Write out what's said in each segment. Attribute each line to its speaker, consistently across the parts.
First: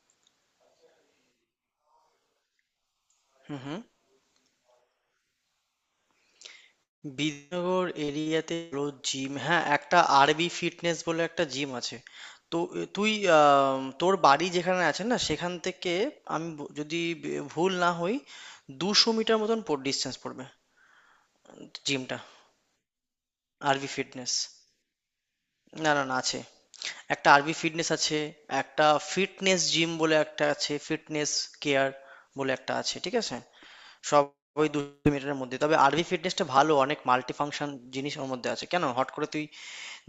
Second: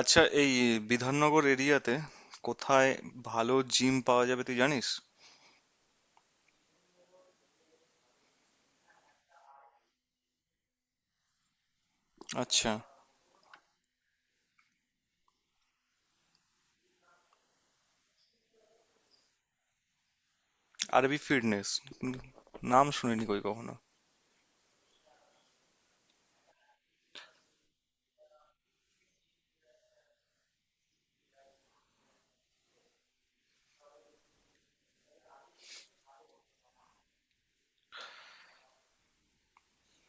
Speaker 1: আচ্ছা, এই বিধাননগর এরিয়াতে কোথায় ভালো
Speaker 2: হুম, হুম।
Speaker 1: জিম পাওয়া যাবে তুই জানিস?
Speaker 2: বিদ্যানগর এরিয়াতে রোজ জিম, হ্যাঁ, একটা আরবি ফিটনেস বলে একটা জিম আছে। তো
Speaker 1: আচ্ছা,
Speaker 2: এ তুই তোর বাড়ি যেখানে আছে না, সেখান থেকে আমি যদি ভুল না হই, ২০০ মিটার মতন পর ডিসটেন্স পড়বে
Speaker 1: আরবি ফিটনেস?
Speaker 2: জিমটা।
Speaker 1: নাম শুনিনি কই কখনো।
Speaker 2: আরবি ফিটনেস। না, না, না, আছে। একটা আরবি ফিটনেস আছে, একটা ফিটনেস জিম বলে একটা আছে, ফিটনেস কেয়ার বলে একটা আছে। ঠিক আছে? সবই দু মিটারের মধ্যে, তবে আরভি ফিটনেসটা ভালো, অনেক মাল্টি ফাংশন জিনিস ওর মধ্যে আছে। কেন হট করে তুই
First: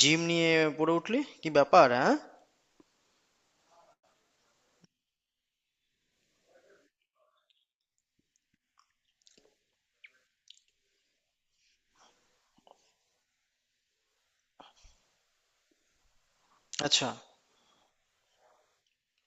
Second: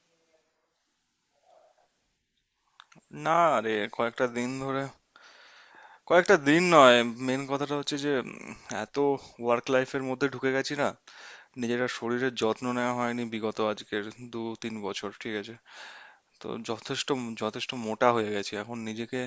Speaker 2: জিম নিয়ে পড়ে উঠলি, কি ব্যাপার, হ্যাঁ?
Speaker 1: না রে, কয়েকটা দিন ধরে, কয়েকটা দিন নয়, মেন কথাটা হচ্ছে যে এত ওয়ার্ক লাইফের মধ্যে ঢুকে গেছি না, নিজেরা শরীরের যত্ন নেওয়া হয়নি বিগত আজকের 2-3 বছর, ঠিক আছে? তো
Speaker 2: আচ্ছা।
Speaker 1: যথেষ্ট যথেষ্ট মোটা হয়ে গেছি, এখন নিজেকে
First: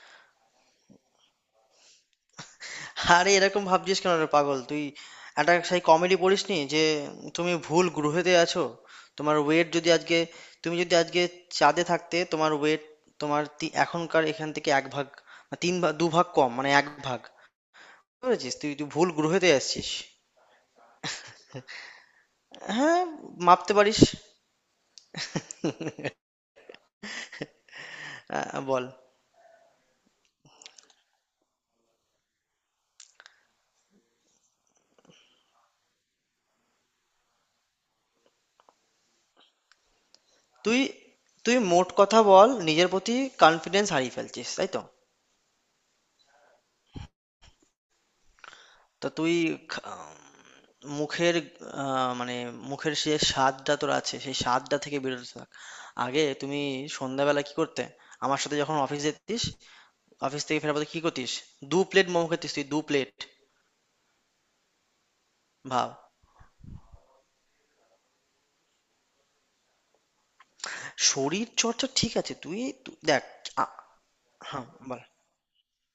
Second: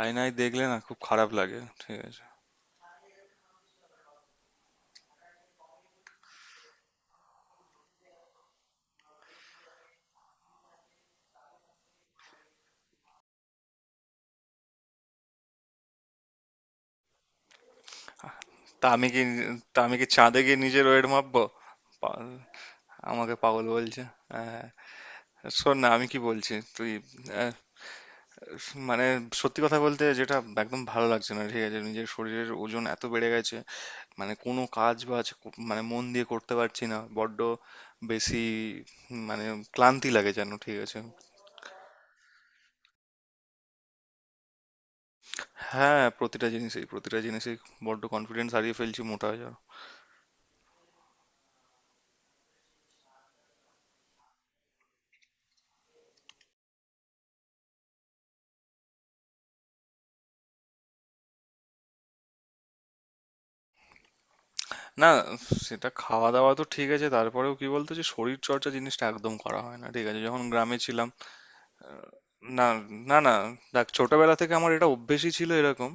Speaker 1: আয়নায় দেখলে না খুব খারাপ লাগে, ঠিক আছে?
Speaker 2: আরে এরকম ভাবছিস কেন রে পাগল তুই? একটা সেই কমেডি পড়িসনি যে তুমি ভুল গ্রহেতে আছো? তোমার ওয়েট যদি আজকে, তুমি যদি আজকে চাঁদে থাকতে, তোমার ওয়েট তোমার এখনকার এখান থেকে এক ভাগ বা তিন ভাগ দু ভাগ কম, মানে এক ভাগ। বুঝেছিস তুই তুই
Speaker 1: তা আমি
Speaker 2: ভুল
Speaker 1: কি
Speaker 2: গ্রহেতে
Speaker 1: তা
Speaker 2: আসছিস।
Speaker 1: আমি কি চাঁদে গিয়ে নিজের ওয়েট মাপবো? পাগল।
Speaker 2: হ্যাঁ,
Speaker 1: আমাকে পাগল
Speaker 2: মাপতে পারিস।
Speaker 1: বলছে। হ্যাঁ, শোন না, আমি কি বলছি তুই। আহ,
Speaker 2: বল।
Speaker 1: মানে সত্যি কথা বলতে, যেটা একদম ভালো লাগছে না ঠিক আছে, নিজের শরীরের ওজন এত বেড়ে গেছে মানে কোনো কাজ বাজ মানে মন দিয়ে করতে পারছি না, বড্ড বেশি মানে ক্লান্তি লাগে যেন, ঠিক
Speaker 2: তুই
Speaker 1: আছে?
Speaker 2: তুই মোট কথা বল, নিজের প্রতি কনফিডেন্স হারিয়ে ফেলছিস তাই তো?
Speaker 1: হ্যাঁ, প্রতিটা জিনিসেই বড্ড কনফিডেন্স হারিয়ে ফেলছি
Speaker 2: তো
Speaker 1: মোটা
Speaker 2: তুই
Speaker 1: হয়ে যাওয়ার।
Speaker 2: খা- মুখের, মানে, মুখের যে স্বাদটা তোর আছে, সেই স্বাদটা থেকে বেরোতে থাক। আগে তুমি সন্ধ্যাবেলা কি করতে আমার সাথে যখন অফিস যেতিস? অফিস থেকে ফেরার পথে কি করতিস? দু প্লেট মোমো খেতিস তুই, দু প্লেট।
Speaker 1: না, সেটা
Speaker 2: ভাব।
Speaker 1: খাওয়া দাওয়া তো ঠিক আছে, তারপরেও কি বলতো যে শরীর চর্চা জিনিসটা একদম করা হয় না, ঠিক আছে, যখন গ্রামে ছিলাম।
Speaker 2: শরীর চর্চা, ঠিক আছে তুই
Speaker 1: না, না,
Speaker 2: দেখ।
Speaker 1: না,
Speaker 2: আ-
Speaker 1: দেখ, ছোটবেলা থেকে
Speaker 2: হ্যাঁ,
Speaker 1: আমার এটা
Speaker 2: বল।
Speaker 1: অভ্যেসই ছিল এরকম,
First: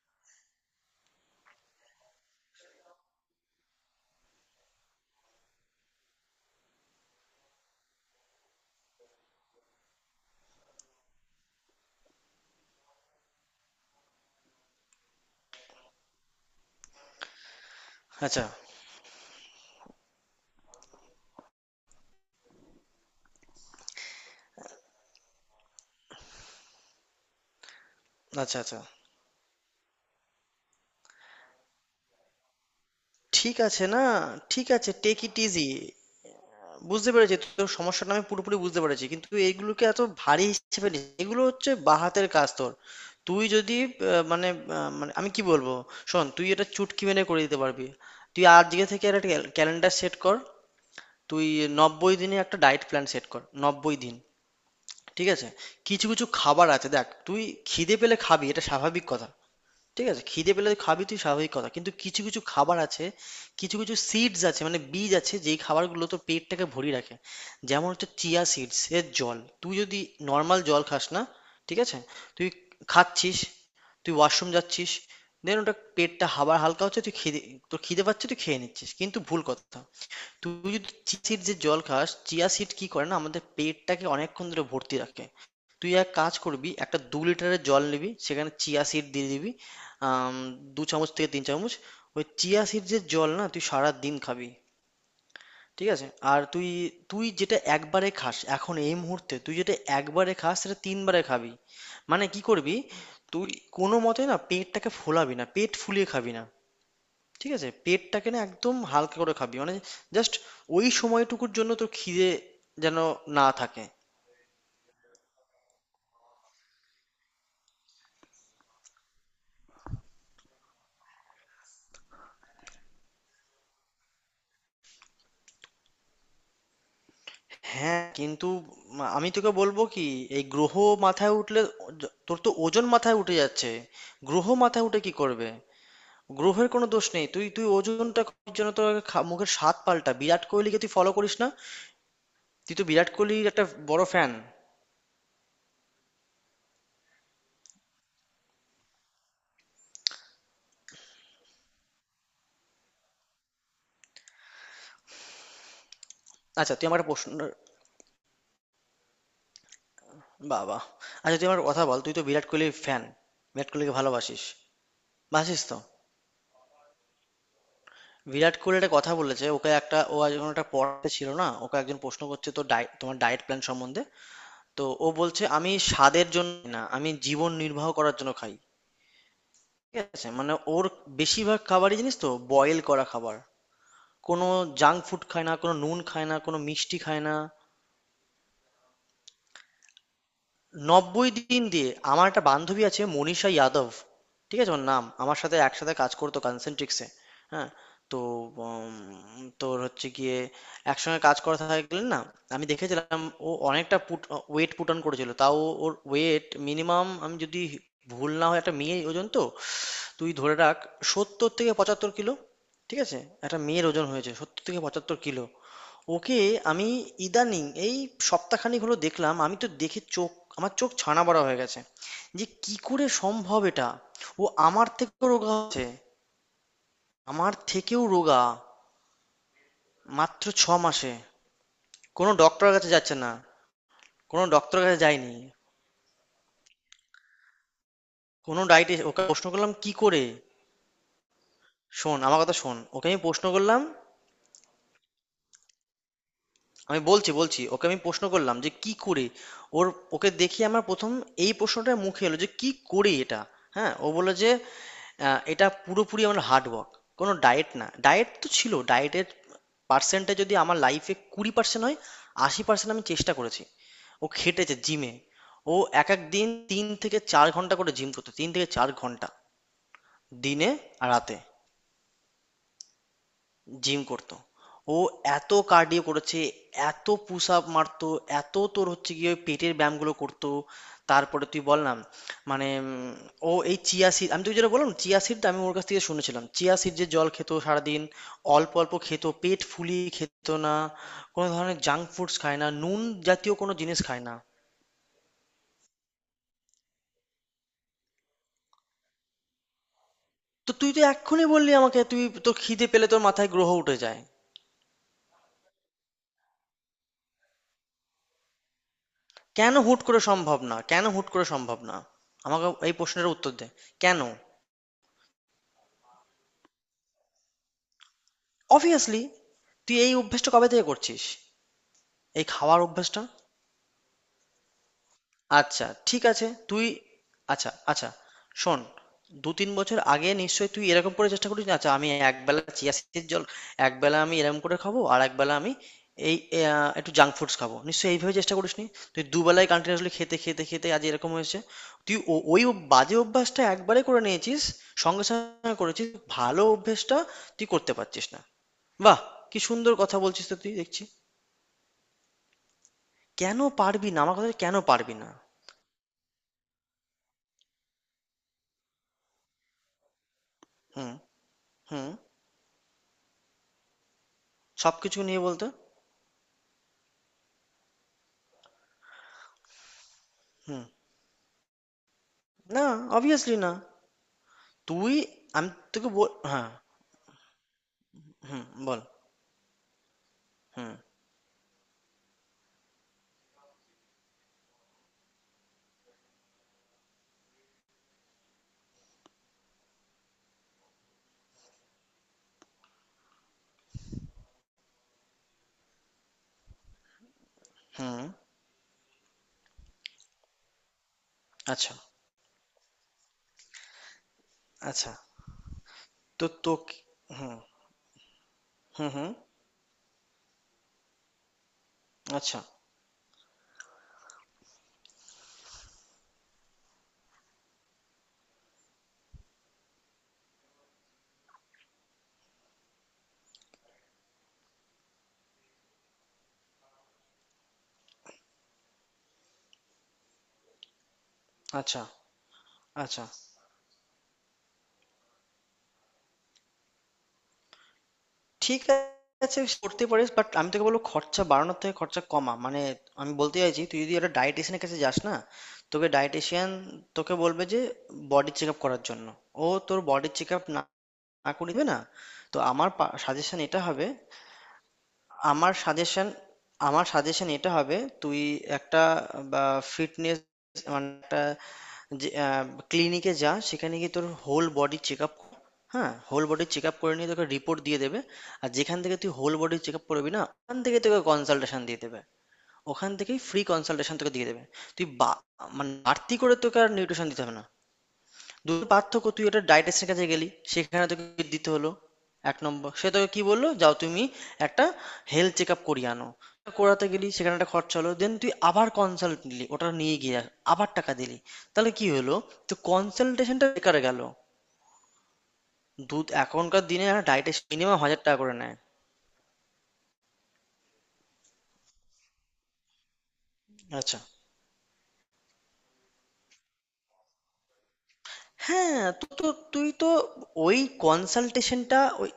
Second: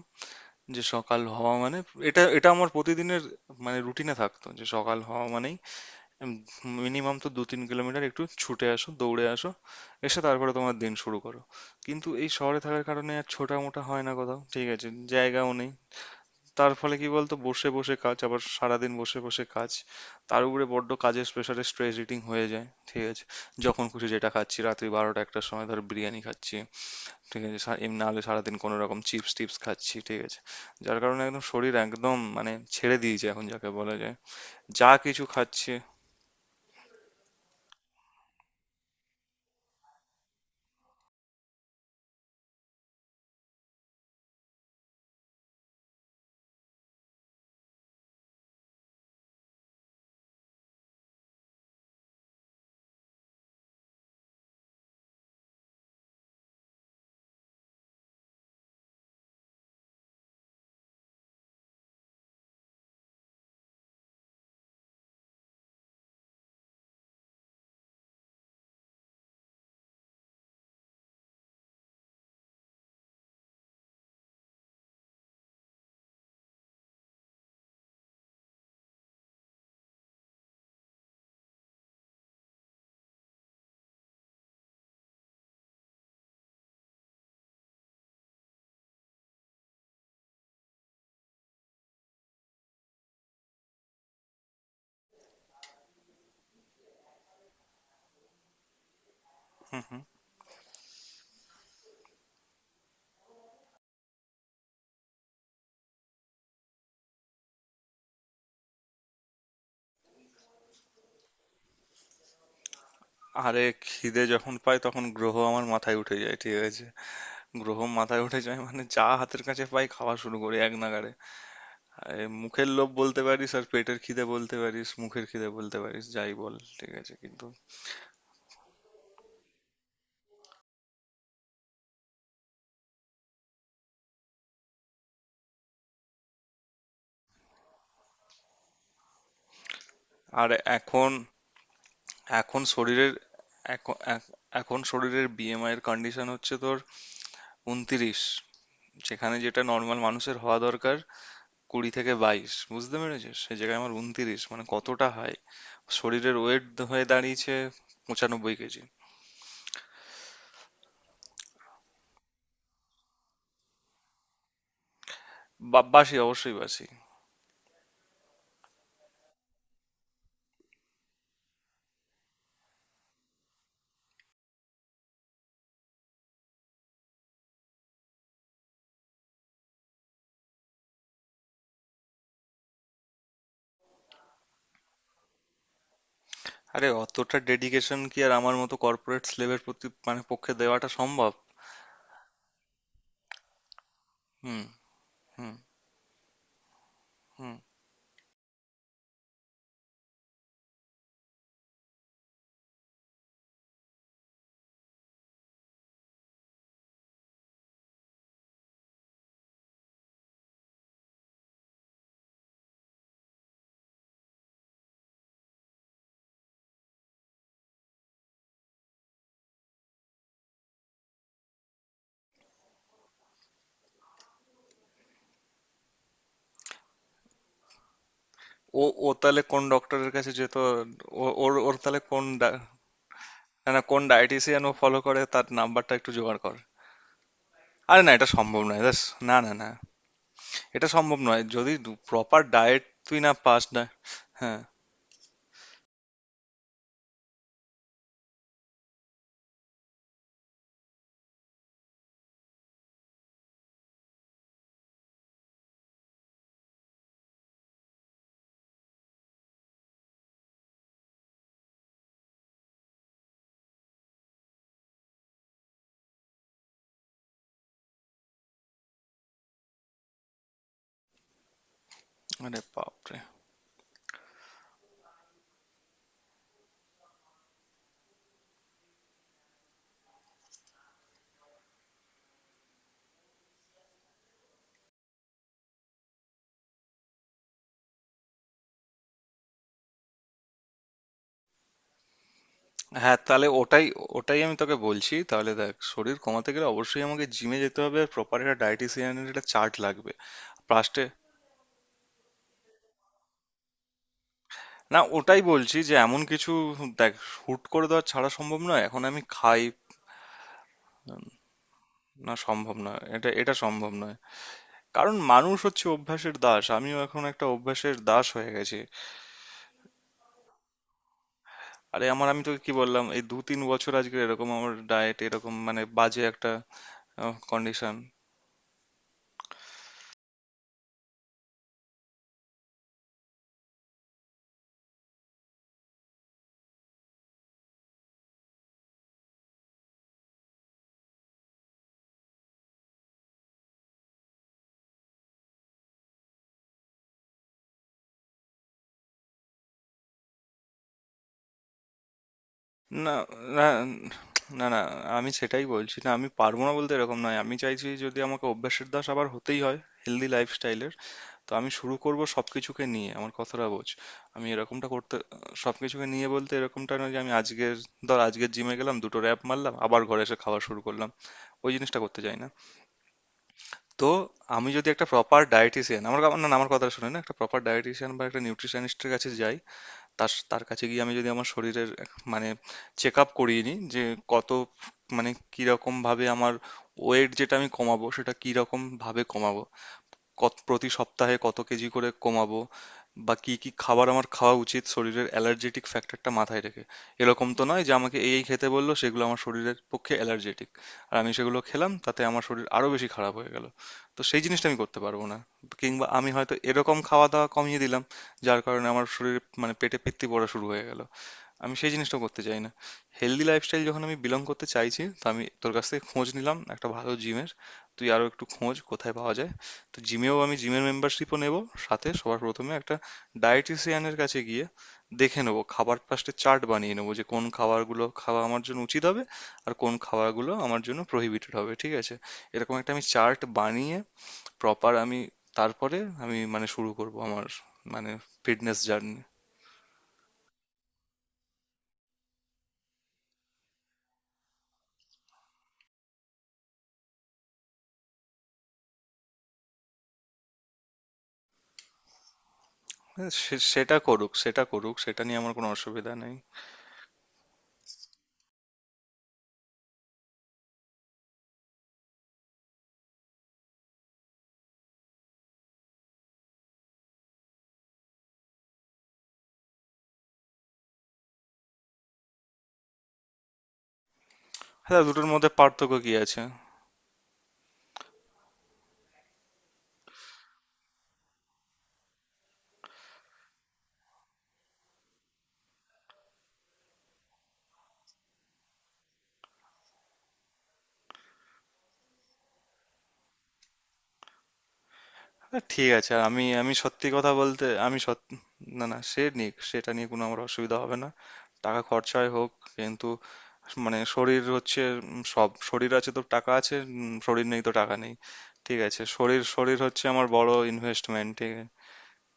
Speaker 1: যে সকাল হওয়া মানে, এটা এটা আমার প্রতিদিনের মানে রুটিনে থাকতো যে সকাল হওয়া মানেই মিনিমাম তো 2-3 কিলোমিটার একটু ছুটে আসো, দৌড়ে আসো, এসে তারপরে তোমার দিন শুরু করো। কিন্তু এই শহরে থাকার কারণে আর ছোটা মোটা হয় না কোথাও, ঠিক আছে, জায়গাও নেই। তার ফলে কি বলতো, বসে বসে কাজ, আবার
Speaker 2: আচ্ছা,
Speaker 1: সারাদিন বসে বসে কাজ। তার উপরে বড্ড কাজের প্রেশারে স্ট্রেস ইটিং হয়ে যায়, ঠিক আছে, যখন খুশি যেটা খাচ্ছি রাত্রি 12টা-1টার সময় ধর বিরিয়ানি খাচ্ছি, ঠিক আছে, এমনি নাহলে সারাদিন
Speaker 2: আচ্ছা।
Speaker 1: কোনো
Speaker 2: আচ্ছা।
Speaker 1: রকম চিপস টিপস খাচ্ছি, ঠিক আছে? যার কারণে একদম শরীর একদম মানে ছেড়ে দিয়েছে এখন,
Speaker 2: ঠিক
Speaker 1: যাকে
Speaker 2: আছে
Speaker 1: বলা
Speaker 2: না,
Speaker 1: যায়
Speaker 2: ঠিক আছে,
Speaker 1: যা
Speaker 2: টেক
Speaker 1: কিছু
Speaker 2: ইট ইজি।
Speaker 1: খাচ্ছি।
Speaker 2: বুঝতে পেরেছি তোর সমস্যাটা, আমি পুরোপুরি বুঝতে পেরেছি, কিন্তু এইগুলোকে এত ভারী হিসেবে নিস। এগুলো হচ্ছে বাঁহাতের কাজ তোর। তুই যদি মানে, মানে, আমি কি বলবো, শোন, তুই এটা চুটকি মেনে করে দিতে পারবি। তুই আজকে থেকে একটা ক্যালেন্ডার সেট কর। তুই ৯০ দিনে একটা ডায়েট প্ল্যান সেট কর, ৯০ দিন। ঠিক আছে? কিছু কিছু খাবার আছে, দেখ তুই খিদে পেলে খাবি, এটা স্বাভাবিক কথা। ঠিক আছে, খিদে পেলে খাবি তুই, স্বাভাবিক কথা, কিন্তু কিছু কিছু খাবার আছে, কিছু কিছু সিডস আছে, মানে বীজ আছে, যেই খাবারগুলো তোর পেটটাকে ভরিয়ে রাখে। যেমন হচ্ছে চিয়া সিডস এর জল। তুই যদি নর্মাল জল খাস না, ঠিক আছে, তুই খাচ্ছিস, তুই ওয়াশরুম যাচ্ছিস, দেন ওটা পেটটা হাবার হালকা হচ্ছে, তুই খিদে, তোর খিদে পাচ্ছে, তুই খেয়ে নিচ্ছিস, কিন্তু ভুল কথা। তুই যদি চিয়া সিড যে জল খাস, চিয়া সিড কি করে না আমাদের পেটটাকে অনেকক্ষণ ধরে ভর্তি রাখে। তুই এক কাজ করবি, একটা ২ লিটারের জল নিবি, সেখানে চিয়া সিড দিয়ে দিবি, আম, দু চামচ থেকে তিন চামচ। ওই চিয়া সিডসের জল না তুই সারা দিন খাবি। ঠিক আছে? আর তুই, তুই যেটা একবারে খাস, এখন এই মুহূর্তে তুই যেটা
Speaker 1: হুম, হুম।
Speaker 2: একবারে খাস, সেটা তিনবারে খাবি। মানে কি করবি, তুই কোনো মতে না পেটটাকে ফোলাবি না, পেট ফুলিয়ে খাবি না। ঠিক আছে, পেটটাকে না একদম হালকা করে খাবি, মানে জাস্ট ওই সময়টুকুর জন্য তোর খিদে যেন না
Speaker 1: আরে,
Speaker 2: থাকে।
Speaker 1: খিদে যখন পাই তখন গ্রহ আমার মাথায় উঠে যায়, ঠিক আছে, গ্রহ মাথায় উঠে যায় মানে যা হাতের কাছে পাই খাওয়া শুরু করি এক নাগাড়ে। আরে, মুখের লোভ বলতে পারিস, আর পেটের খিদে বলতে পারিস, মুখের খিদে বলতে পারিস, যাই বল, ঠিক আছে, কিন্তু
Speaker 2: হ্যাঁ, কিন্তু আমি তোকে বলবো কি, এই গ্রহ মাথায় উঠলে তোর তো ওজন মাথায় উঠে যাচ্ছে। গ্রহ মাথায় উঠে কি করবে? গ্রহের কোনো দোষ নেই। তুই তুই ওজনটা কমানোর জন্য তোর আগে মুখের স্বাদ পাল্টা। বিরাট
Speaker 1: আর
Speaker 2: কোহলিকে তুই ফলো
Speaker 1: এখন
Speaker 2: করিস না?
Speaker 1: এখন
Speaker 2: তুই তো বিরাট
Speaker 1: শরীরের
Speaker 2: কোহলির একটা
Speaker 1: এখন
Speaker 2: বড় ফ্যান।
Speaker 1: এখ- এখন শরীরের বিএমআই এর কন্ডিশন হচ্ছে তোর 29, যেখানে যেটা নর্মাল মানুষের হওয়া দরকার 20 থেকে 22, বুঝতে পেরেছিস? সে জায়গায় আমার 29 মানে কতটা হাই শরীরের ওয়েট
Speaker 2: আচ্ছা তুই আমার
Speaker 1: হয়ে
Speaker 2: একটা প্রশ্ন,
Speaker 1: দাঁড়িয়েছে, 95 কেজি।
Speaker 2: বাবা। আচ্ছা তুই আমার কথা বল, তুই তো বিরাট কোহলির ফ্যান, বিরাট কোহলিকে ভালোবাসিস, বাসিস তো?
Speaker 1: বাসি, অবশ্যই বাসি।
Speaker 2: বিরাট কোহলি একটা কথা বলেছে, ওকে একটা, ও একজন একটা পড়াতে ছিল না, ওকে একজন প্রশ্ন করছে তো, ডায়েট, তোমার ডায়েট প্ল্যান সম্বন্ধে। তো ও বলছে, আমি স্বাদের জন্য না, আমি জীবন নির্বাহ করার জন্য খাই। ঠিক আছে, মানে ওর বেশিরভাগ খাবারই জানিস তো বয়েল করা খাবার, কোনো জাঙ্ক ফুড খায় না, কোনো নুন খায় না, কোনো
Speaker 1: আরে,
Speaker 2: মিষ্টি খায় না।
Speaker 1: অতটা ডেডিকেশন কি আর আমার মতো কর্পোরেট স্লেভের প্রতি মানে পক্ষে দেওয়াটা
Speaker 2: নব্বই
Speaker 1: সম্ভব?
Speaker 2: দিন দিয়ে, আমার একটা বান্ধবী আছে, মনীষা যাদব। ঠিক
Speaker 1: হুম,
Speaker 2: আছে, ওর নাম, আমার
Speaker 1: হুম,
Speaker 2: সাথে একসাথে কাজ করতো কনসেন্ট্রিক্সে।
Speaker 1: হুম।
Speaker 2: হ্যাঁ, তো উম, তোর হচ্ছে গিয়ে একসঙ্গে কাজ করা থাকলে না, আমি দেখেছিলাম ও অনেকটা পুট, ওয়েট পুট অন করেছিল, তাও ওর ওয়েট মিনিমাম আমি যদি ভুল না হয়, একটা মেয়ের ওজন তো তুই ধরে রাখ ৭০-৭৫ কিলো। ঠিক আছে, একটা মেয়ের ওজন হয়েছে ৭০-৭৫ কিলো। ওকে, আমি ইদানিং এই সপ্তাহখানেক হলো দেখলাম, আমি তো দেখে চোখ, আমার চোখ ছানা বড়া হয়ে গেছে, যে কি করে সম্ভব এটা। ও আমার থেকেও রোগা হচ্ছে, আমার থেকেও রোগা,
Speaker 1: ও, ও তাহলে কোন ডক্টরের কাছে
Speaker 2: মাত্র
Speaker 1: যেত?
Speaker 2: ৬ মাসে।
Speaker 1: ও ওর ওর তাহলে কোন
Speaker 2: কোনো
Speaker 1: ডা-
Speaker 2: ডক্টরের কাছে যাচ্ছে না,
Speaker 1: না, না, কোন
Speaker 2: কোনো
Speaker 1: ডায়েটিসিয়ান ও
Speaker 2: ডক্টরের
Speaker 1: ফলো
Speaker 2: কাছে
Speaker 1: করে,
Speaker 2: যায়নি,
Speaker 1: তার নাম্বারটা একটু জোগাড় কর। আরে না, এটা
Speaker 2: কোনো
Speaker 1: সম্ভব নয়
Speaker 2: ডায়েটে।
Speaker 1: ব্যাস।
Speaker 2: ওকে
Speaker 1: না,
Speaker 2: প্রশ্ন
Speaker 1: না, না,
Speaker 2: করলাম কি করে,
Speaker 1: এটা সম্ভব নয় যদি
Speaker 2: শোন,
Speaker 1: প্রপার
Speaker 2: আমার কথা শোন,
Speaker 1: ডায়েট
Speaker 2: ওকে
Speaker 1: তুই
Speaker 2: আমি
Speaker 1: না
Speaker 2: প্রশ্ন
Speaker 1: পাস
Speaker 2: করলাম,
Speaker 1: না। হ্যাঁ।
Speaker 2: আমি বলছি, বলছি, ওকে আমি প্রশ্ন করলাম যে কি করে ওর, ওকে দেখি আমার প্রথম এই প্রশ্নটা মুখে এলো যে কি করে এটা। হ্যাঁ, ও বললো যে এটা পুরোপুরি আমার হার্ড ওয়ার্ক, কোনো ডায়েট না, ডায়েট তো ছিল, ডায়েটের পার্সেন্টে যদি আমার লাইফে ২০% হয়, ৮০% আমি চেষ্টা করেছি। ও খেটেছে জিমে, ও এক এক দিন ৩-৪ ঘন্টা করে জিম করতো, ৩-৪ ঘন্টা দিনে, আর রাতে
Speaker 1: আরে বাপরে।
Speaker 2: জিম করতো। ও এত কার্ডিও করেছে, এত পুশ আপ মারতো, এত তোর হচ্ছে গিয়ে ওই পেটের ব্যায়ামগুলো করতো। তারপরে তুই বললাম, মানে ও এই চিয়া সিড, আমি তুই যেটা বললাম চিয়া সিড, আমি ওর কাছ থেকে শুনেছিলাম চিয়া সিড, যে জল খেত সারাদিন অল্প অল্প খেত, পেট ফুলিয়ে খেত না, কোনো ধরনের জাঙ্ক ফুডস খায় না, নুন
Speaker 1: হ্যাঁ, তাহলে
Speaker 2: জাতীয় কোনো
Speaker 1: ওটাই,
Speaker 2: জিনিস খায় না।
Speaker 1: ওটাই আমি তোকে বলছি, তাহলে দেখ শরীর কমাতে গেলে অবশ্যই আমাকে জিমে যেতে হবে, আর প্রপার একটা ডায়েটিসিয়ানের একটা চার্ট লাগবে।
Speaker 2: তো তুই তো
Speaker 1: ফার্স্টে,
Speaker 2: এক্ষুনি বললি আমাকে তুই, তোর খিদে পেলে তোর মাথায় গ্রহ উঠে যায়।
Speaker 1: না, ওটাই বলছি, যে এমন কিছু দেখ হুট করে দেওয়া ছাড়া সম্ভব নয় এখন আমি খাই,
Speaker 2: কেন হুট করে সম্ভব না? কেন হুট করে সম্ভব না?
Speaker 1: না
Speaker 2: আমাকে
Speaker 1: সম্ভব
Speaker 2: এই
Speaker 1: নয়, এটা,
Speaker 2: প্রশ্নের উত্তর
Speaker 1: এটা
Speaker 2: দে,
Speaker 1: সম্ভব নয়,
Speaker 2: কেন?
Speaker 1: কারণ মানুষ হচ্ছে অভ্যাসের দাস, আমিও এখন একটা অভ্যাসের দাস হয়ে গেছি।
Speaker 2: অবভিয়াসলি। তুই এই অভ্যেসটা কবে থেকে করছিস,
Speaker 1: আরে, আমি
Speaker 2: এই
Speaker 1: তোকে কি
Speaker 2: খাওয়ার
Speaker 1: বললাম, এই
Speaker 2: অভ্যেসটা?
Speaker 1: 2-3 বছর আজকে এরকম আমার ডায়েট এরকম মানে
Speaker 2: আচ্ছা,
Speaker 1: বাজে
Speaker 2: ঠিক আছে
Speaker 1: একটা
Speaker 2: তুই, আচ্ছা,
Speaker 1: কন্ডিশন।
Speaker 2: আচ্ছা, শোন, ২-৩ বছর আগে নিশ্চয়ই তুই এরকম করে চেষ্টা করিস না, আচ্ছা আমি একবেলা চিয়া সিডের জল, একবেলা আমি এরকম করে খাবো, আর একবেলা আমি এই একটু জাঙ্ক ফুডস খাবো, নিশ্চয়ই এইভাবে চেষ্টা করিসনি। তুই দুবেলায় কন্টিনিউয়াসলি খেতে খেতে খেতে আজ এরকম হয়েছে। তুই ও- ওই অভ- বাজে অভ্যাসটা একবারে করে নিয়েছিস, সঙ্গে সঙ্গে করেছিস, ভালো অভ্যেসটা তুই করতে পারছিস না। বাহ, কি সুন্দর কথা বলছিস তো তুই, দেখছি।
Speaker 1: না,
Speaker 2: কেন
Speaker 1: না,
Speaker 2: পারবি না আমার কথাটা,
Speaker 1: না,
Speaker 2: কেন
Speaker 1: না,
Speaker 2: পারবি না?
Speaker 1: আমি সেটাই বলছি না, আমি পারবো না বলতে এরকম নয়, আমি চাইছি যদি আমাকে অভ্যাসের দাস আবার হতেই হয় হেলদি লাইফস্টাইলের,
Speaker 2: হুম,
Speaker 1: তো আমি শুরু
Speaker 2: হুম।
Speaker 1: করব সবকিছুকে নিয়ে, আমার কথাটা বোঝ, আমি এরকমটা করতে
Speaker 2: সবকিছু নিয়ে বলতো।
Speaker 1: সবকিছুকে নিয়ে বলতে এরকমটা নয় যে আমি আজকের, ধর আজকের জিমে গেলাম, দুটো র্যাপ মারলাম, আবার ঘরে এসে খাওয়া শুরু
Speaker 2: হুম।
Speaker 1: করলাম, ওই জিনিসটা করতে চাই না।
Speaker 2: না, অবভিয়াসলি না।
Speaker 1: তো আমি যদি একটা
Speaker 2: তুই,
Speaker 1: প্রপার
Speaker 2: আমি
Speaker 1: ডায়েটিশিয়ান
Speaker 2: তোকে
Speaker 1: আমার
Speaker 2: বল,
Speaker 1: কা- না না,
Speaker 2: হ্যাঁ,
Speaker 1: আমার কথা শুনে, না, একটা প্রপার ডায়েটিশিয়ান বা একটা
Speaker 2: হুম বল।
Speaker 1: নিউট্রিশনিস্টের কাছে যাই, তার তার কাছে
Speaker 2: হুম,
Speaker 1: গিয়ে আমি যদি আমার শরীরের মানে চেক আপ করিয়ে নিই, যে কত মানে কিরকম ভাবে আমার ওয়েট যেটা আমি কমাবো সেটা কিরকম ভাবে কমাবো, কত প্রতি সপ্তাহে কত কেজি করে কমাবো, বা কি কি খাবার আমার খাওয়া উচিত শরীরের অ্যালার্জেটিক ফ্যাক্টরটা মাথায় রেখে। এরকম তো নয় যে আমাকে
Speaker 2: হুম।
Speaker 1: এই এই খেতে বললো, সেগুলো আমার শরীরের পক্ষে অ্যালার্জেটিক, আর আমি সেগুলো খেলাম,
Speaker 2: আচ্ছা,
Speaker 1: তাতে আমার শরীর আরো বেশি খারাপ হয়ে গেল। তো সেই জিনিসটা আমি করতে
Speaker 2: আচ্ছা।
Speaker 1: পারবো না। কিংবা আমি
Speaker 2: তো
Speaker 1: হয়তো
Speaker 2: তোকে,
Speaker 1: এরকম খাওয়া দাওয়া
Speaker 2: হুম,
Speaker 1: কমিয়ে দিলাম, যার কারণে আমার
Speaker 2: হুম, হুম,
Speaker 1: শরীরে মানে পেটে পিত্তি পড়া শুরু হয়ে গেল। আমি সেই জিনিসটা করতে
Speaker 2: আচ্ছা,
Speaker 1: চাই না। হেলদি লাইফস্টাইল যখন আমি বিলং করতে চাইছি, তো আমি তোর কাছ থেকে খোঁজ নিলাম একটা ভালো জিমের, তুই আরো একটু খোঁজ কোথায় পাওয়া যায়। তো জিমেও আমি জিমের মেম্বারশিপও নেব, সাথে সবার প্রথমে একটা ডায়েটিশিয়ানের কাছে গিয়ে দেখে নেবো খাবার, ফার্স্টে চার্ট বানিয়ে নেবো যে কোন খাবারগুলো খাওয়া আমার জন্য উচিত হবে, আর কোন খাবারগুলো আমার জন্য প্রহিবিটেড হবে, ঠিক
Speaker 2: আচ্ছা।
Speaker 1: আছে? এরকম একটা আমি
Speaker 2: আচ্ছা,
Speaker 1: চার্ট বানিয়ে প্রপার আমি, তারপরে আমি মানে শুরু করব আমার মানে ফিটনেস
Speaker 2: ঠিক
Speaker 1: জার্নি।
Speaker 2: আছে, করতে পারিস, বাট আমি তোকে বলবো, খরচা বাড়ানোর থেকে খরচা কমা, মানে আমি বলতে চাইছি, তুই যদি একটা ডায়েটিশিয়ানের কাছে যাস না, তোকে ডায়েটিশিয়ান, তোকে বলবে যে বডি চেক আপ করার জন্য, ও তোর বডি চেক আপ আঁকু নিবে না। তো আমার
Speaker 1: হ্যাঁ,
Speaker 2: সাজেশন এটা
Speaker 1: সেটা
Speaker 2: হবে,
Speaker 1: করুক, সেটা করুক, সেটা নিয়ে আমার কোনো
Speaker 2: আমার
Speaker 1: অসুবিধা
Speaker 2: সাজেশন
Speaker 1: নেই।
Speaker 2: আমার সাজেশন এটা হবে, তুই একটা বা ফিটনেস, মানে একটা ক্লিনিকে যা, সেখানে গিয়ে তোর হোল বডি চেক আপ, হ্যাঁ, হোল বডি চেক আপ করে নিয়ে তোকে রিপোর্ট দিয়ে দেবে। আর যেখান থেকে তুই হোল বডি চেক আপ করবি না, ওখান থেকে তোকে কনসালটেশন দিয়ে দেবে, ওখান থেকেই ফ্রি কনসালটেশন তোকে দিয়ে দেবে।
Speaker 1: হ্যাঁ,
Speaker 2: তুই
Speaker 1: দুটোর
Speaker 2: বা,
Speaker 1: মধ্যে
Speaker 2: মানে
Speaker 1: পার্থক্য কি
Speaker 2: বাড়তি
Speaker 1: আছে?
Speaker 2: করে তোকে আর নিউট্রিশন দিতে হবে না। দুটোর পার্থক্য, তুই ওটা ডায়েটিশিয়ানের কাছে গেলি, সেখানে তোকে দিতে হলো, এক নম্বর, সে তোকে কি বললো, যাও তুমি একটা হেলথ চেক আপ করিয়ে আনো, করাতে গেলি, সেখানে একটা খরচা হলো, দেন তুই আবার কনসাল্ট নিলি ওটা নিয়ে গিয়ে, আবার টাকা দিলি, তাহলে কি হলো, তো কনসালটেশনটা বেকার গেল।
Speaker 1: হ্যাঁ, ঠিক আছে, আর
Speaker 2: দুধ
Speaker 1: আমি আমি
Speaker 2: এখনকার দিনে
Speaker 1: সত্যি
Speaker 2: একটা
Speaker 1: কথা বলতে
Speaker 2: ডায়েটিশিয়ান মিনিমাম
Speaker 1: আমি
Speaker 2: হাজার
Speaker 1: সত্যি।
Speaker 2: টাকা করে নেয়।
Speaker 1: না, না, সে নিক, সেটা নিয়ে কোনো আমার অসুবিধা হবে না, টাকা খরচায় হোক, কিন্তু মানে
Speaker 2: আচ্ছা।
Speaker 1: শরীর হচ্ছে সব, শরীর আছে তো টাকা আছে, শরীর নেই তো টাকা নেই, ঠিক আছে?
Speaker 2: হ্যাঁ, তুই
Speaker 1: শরীর
Speaker 2: তো
Speaker 1: শরীর
Speaker 2: তুই
Speaker 1: হচ্ছে
Speaker 2: তো
Speaker 1: আমার বড়
Speaker 2: ওই
Speaker 1: ইনভেস্টমেন্ট, ঠিক আছে।
Speaker 2: কনসালটেশনটা ওই,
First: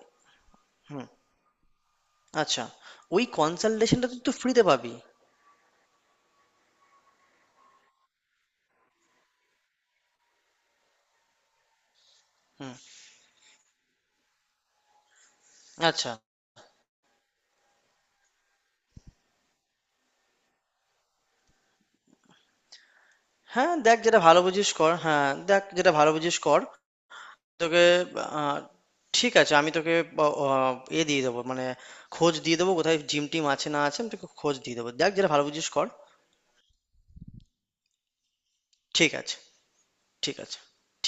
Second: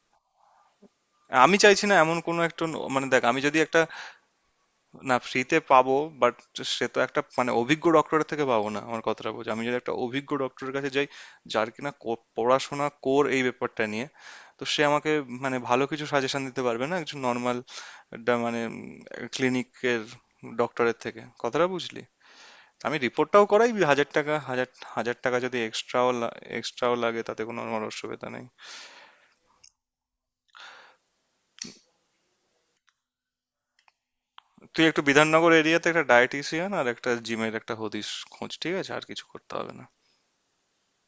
Speaker 2: হুম,
Speaker 1: আমি চাইছি না এমন কোনো একটা
Speaker 2: আচ্ছা,
Speaker 1: মানে দেখ,
Speaker 2: ওই
Speaker 1: আমি যদি একটা,
Speaker 2: কনসালটেশনটা তুই তো ফ্রিতে পাবি।
Speaker 1: না, ফ্রিতে পাবো, বাট সে তো একটা মানে অভিজ্ঞ ডক্টরের থেকে পাবো না, আমার কথাটা বলছি, আমি যদি একটা অভিজ্ঞ ডক্টরের কাছে যাই, যার কিনা
Speaker 2: হুম।
Speaker 1: পড়াশোনা কোর এই ব্যাপারটা নিয়ে, তো সে আমাকে মানে ভালো কিছু
Speaker 2: আচ্ছা।
Speaker 1: সাজেশন দিতে পারবে না একজন নর্মাল মানে ক্লিনিকের ডক্টরের থেকে, কথাটা বুঝলি। আমি রিপোর্টটাও করাই
Speaker 2: হ্যাঁ, দেখ
Speaker 1: হাজার
Speaker 2: যেটা
Speaker 1: টাকা
Speaker 2: ভালো
Speaker 1: হাজার
Speaker 2: বুঝিস কর।
Speaker 1: হাজার
Speaker 2: হ্যাঁ,
Speaker 1: টাকা যদি
Speaker 2: দেখ যেটা
Speaker 1: এক্সট্রাও
Speaker 2: ভালো বুঝিস কর।
Speaker 1: এক্সট্রাও লাগে তাতে কোনো আমার
Speaker 2: তোকে,
Speaker 1: অসুবিধা নেই।
Speaker 2: আহ, ঠিক আছে, আমি তোকে এ দিয়ে দেবো, মানে খোঁজ দিয়ে দেবো কোথায় জিম টিম আছে না আছে, আমি তোকে খোঁজ দিয়ে
Speaker 1: তুই
Speaker 2: দেবো।
Speaker 1: একটু
Speaker 2: দেখ যেটা ভালো
Speaker 1: বিধাননগর
Speaker 2: বুঝিস কর।
Speaker 1: এরিয়াতে একটা ডায়েটিশিয়ান আর একটা জিমের একটা হদিশ খোঁজ, ঠিক আছে? আর
Speaker 2: ঠিক
Speaker 1: কিছু
Speaker 2: আছে,
Speaker 1: করতে হবে না।
Speaker 2: ঠিক আছে।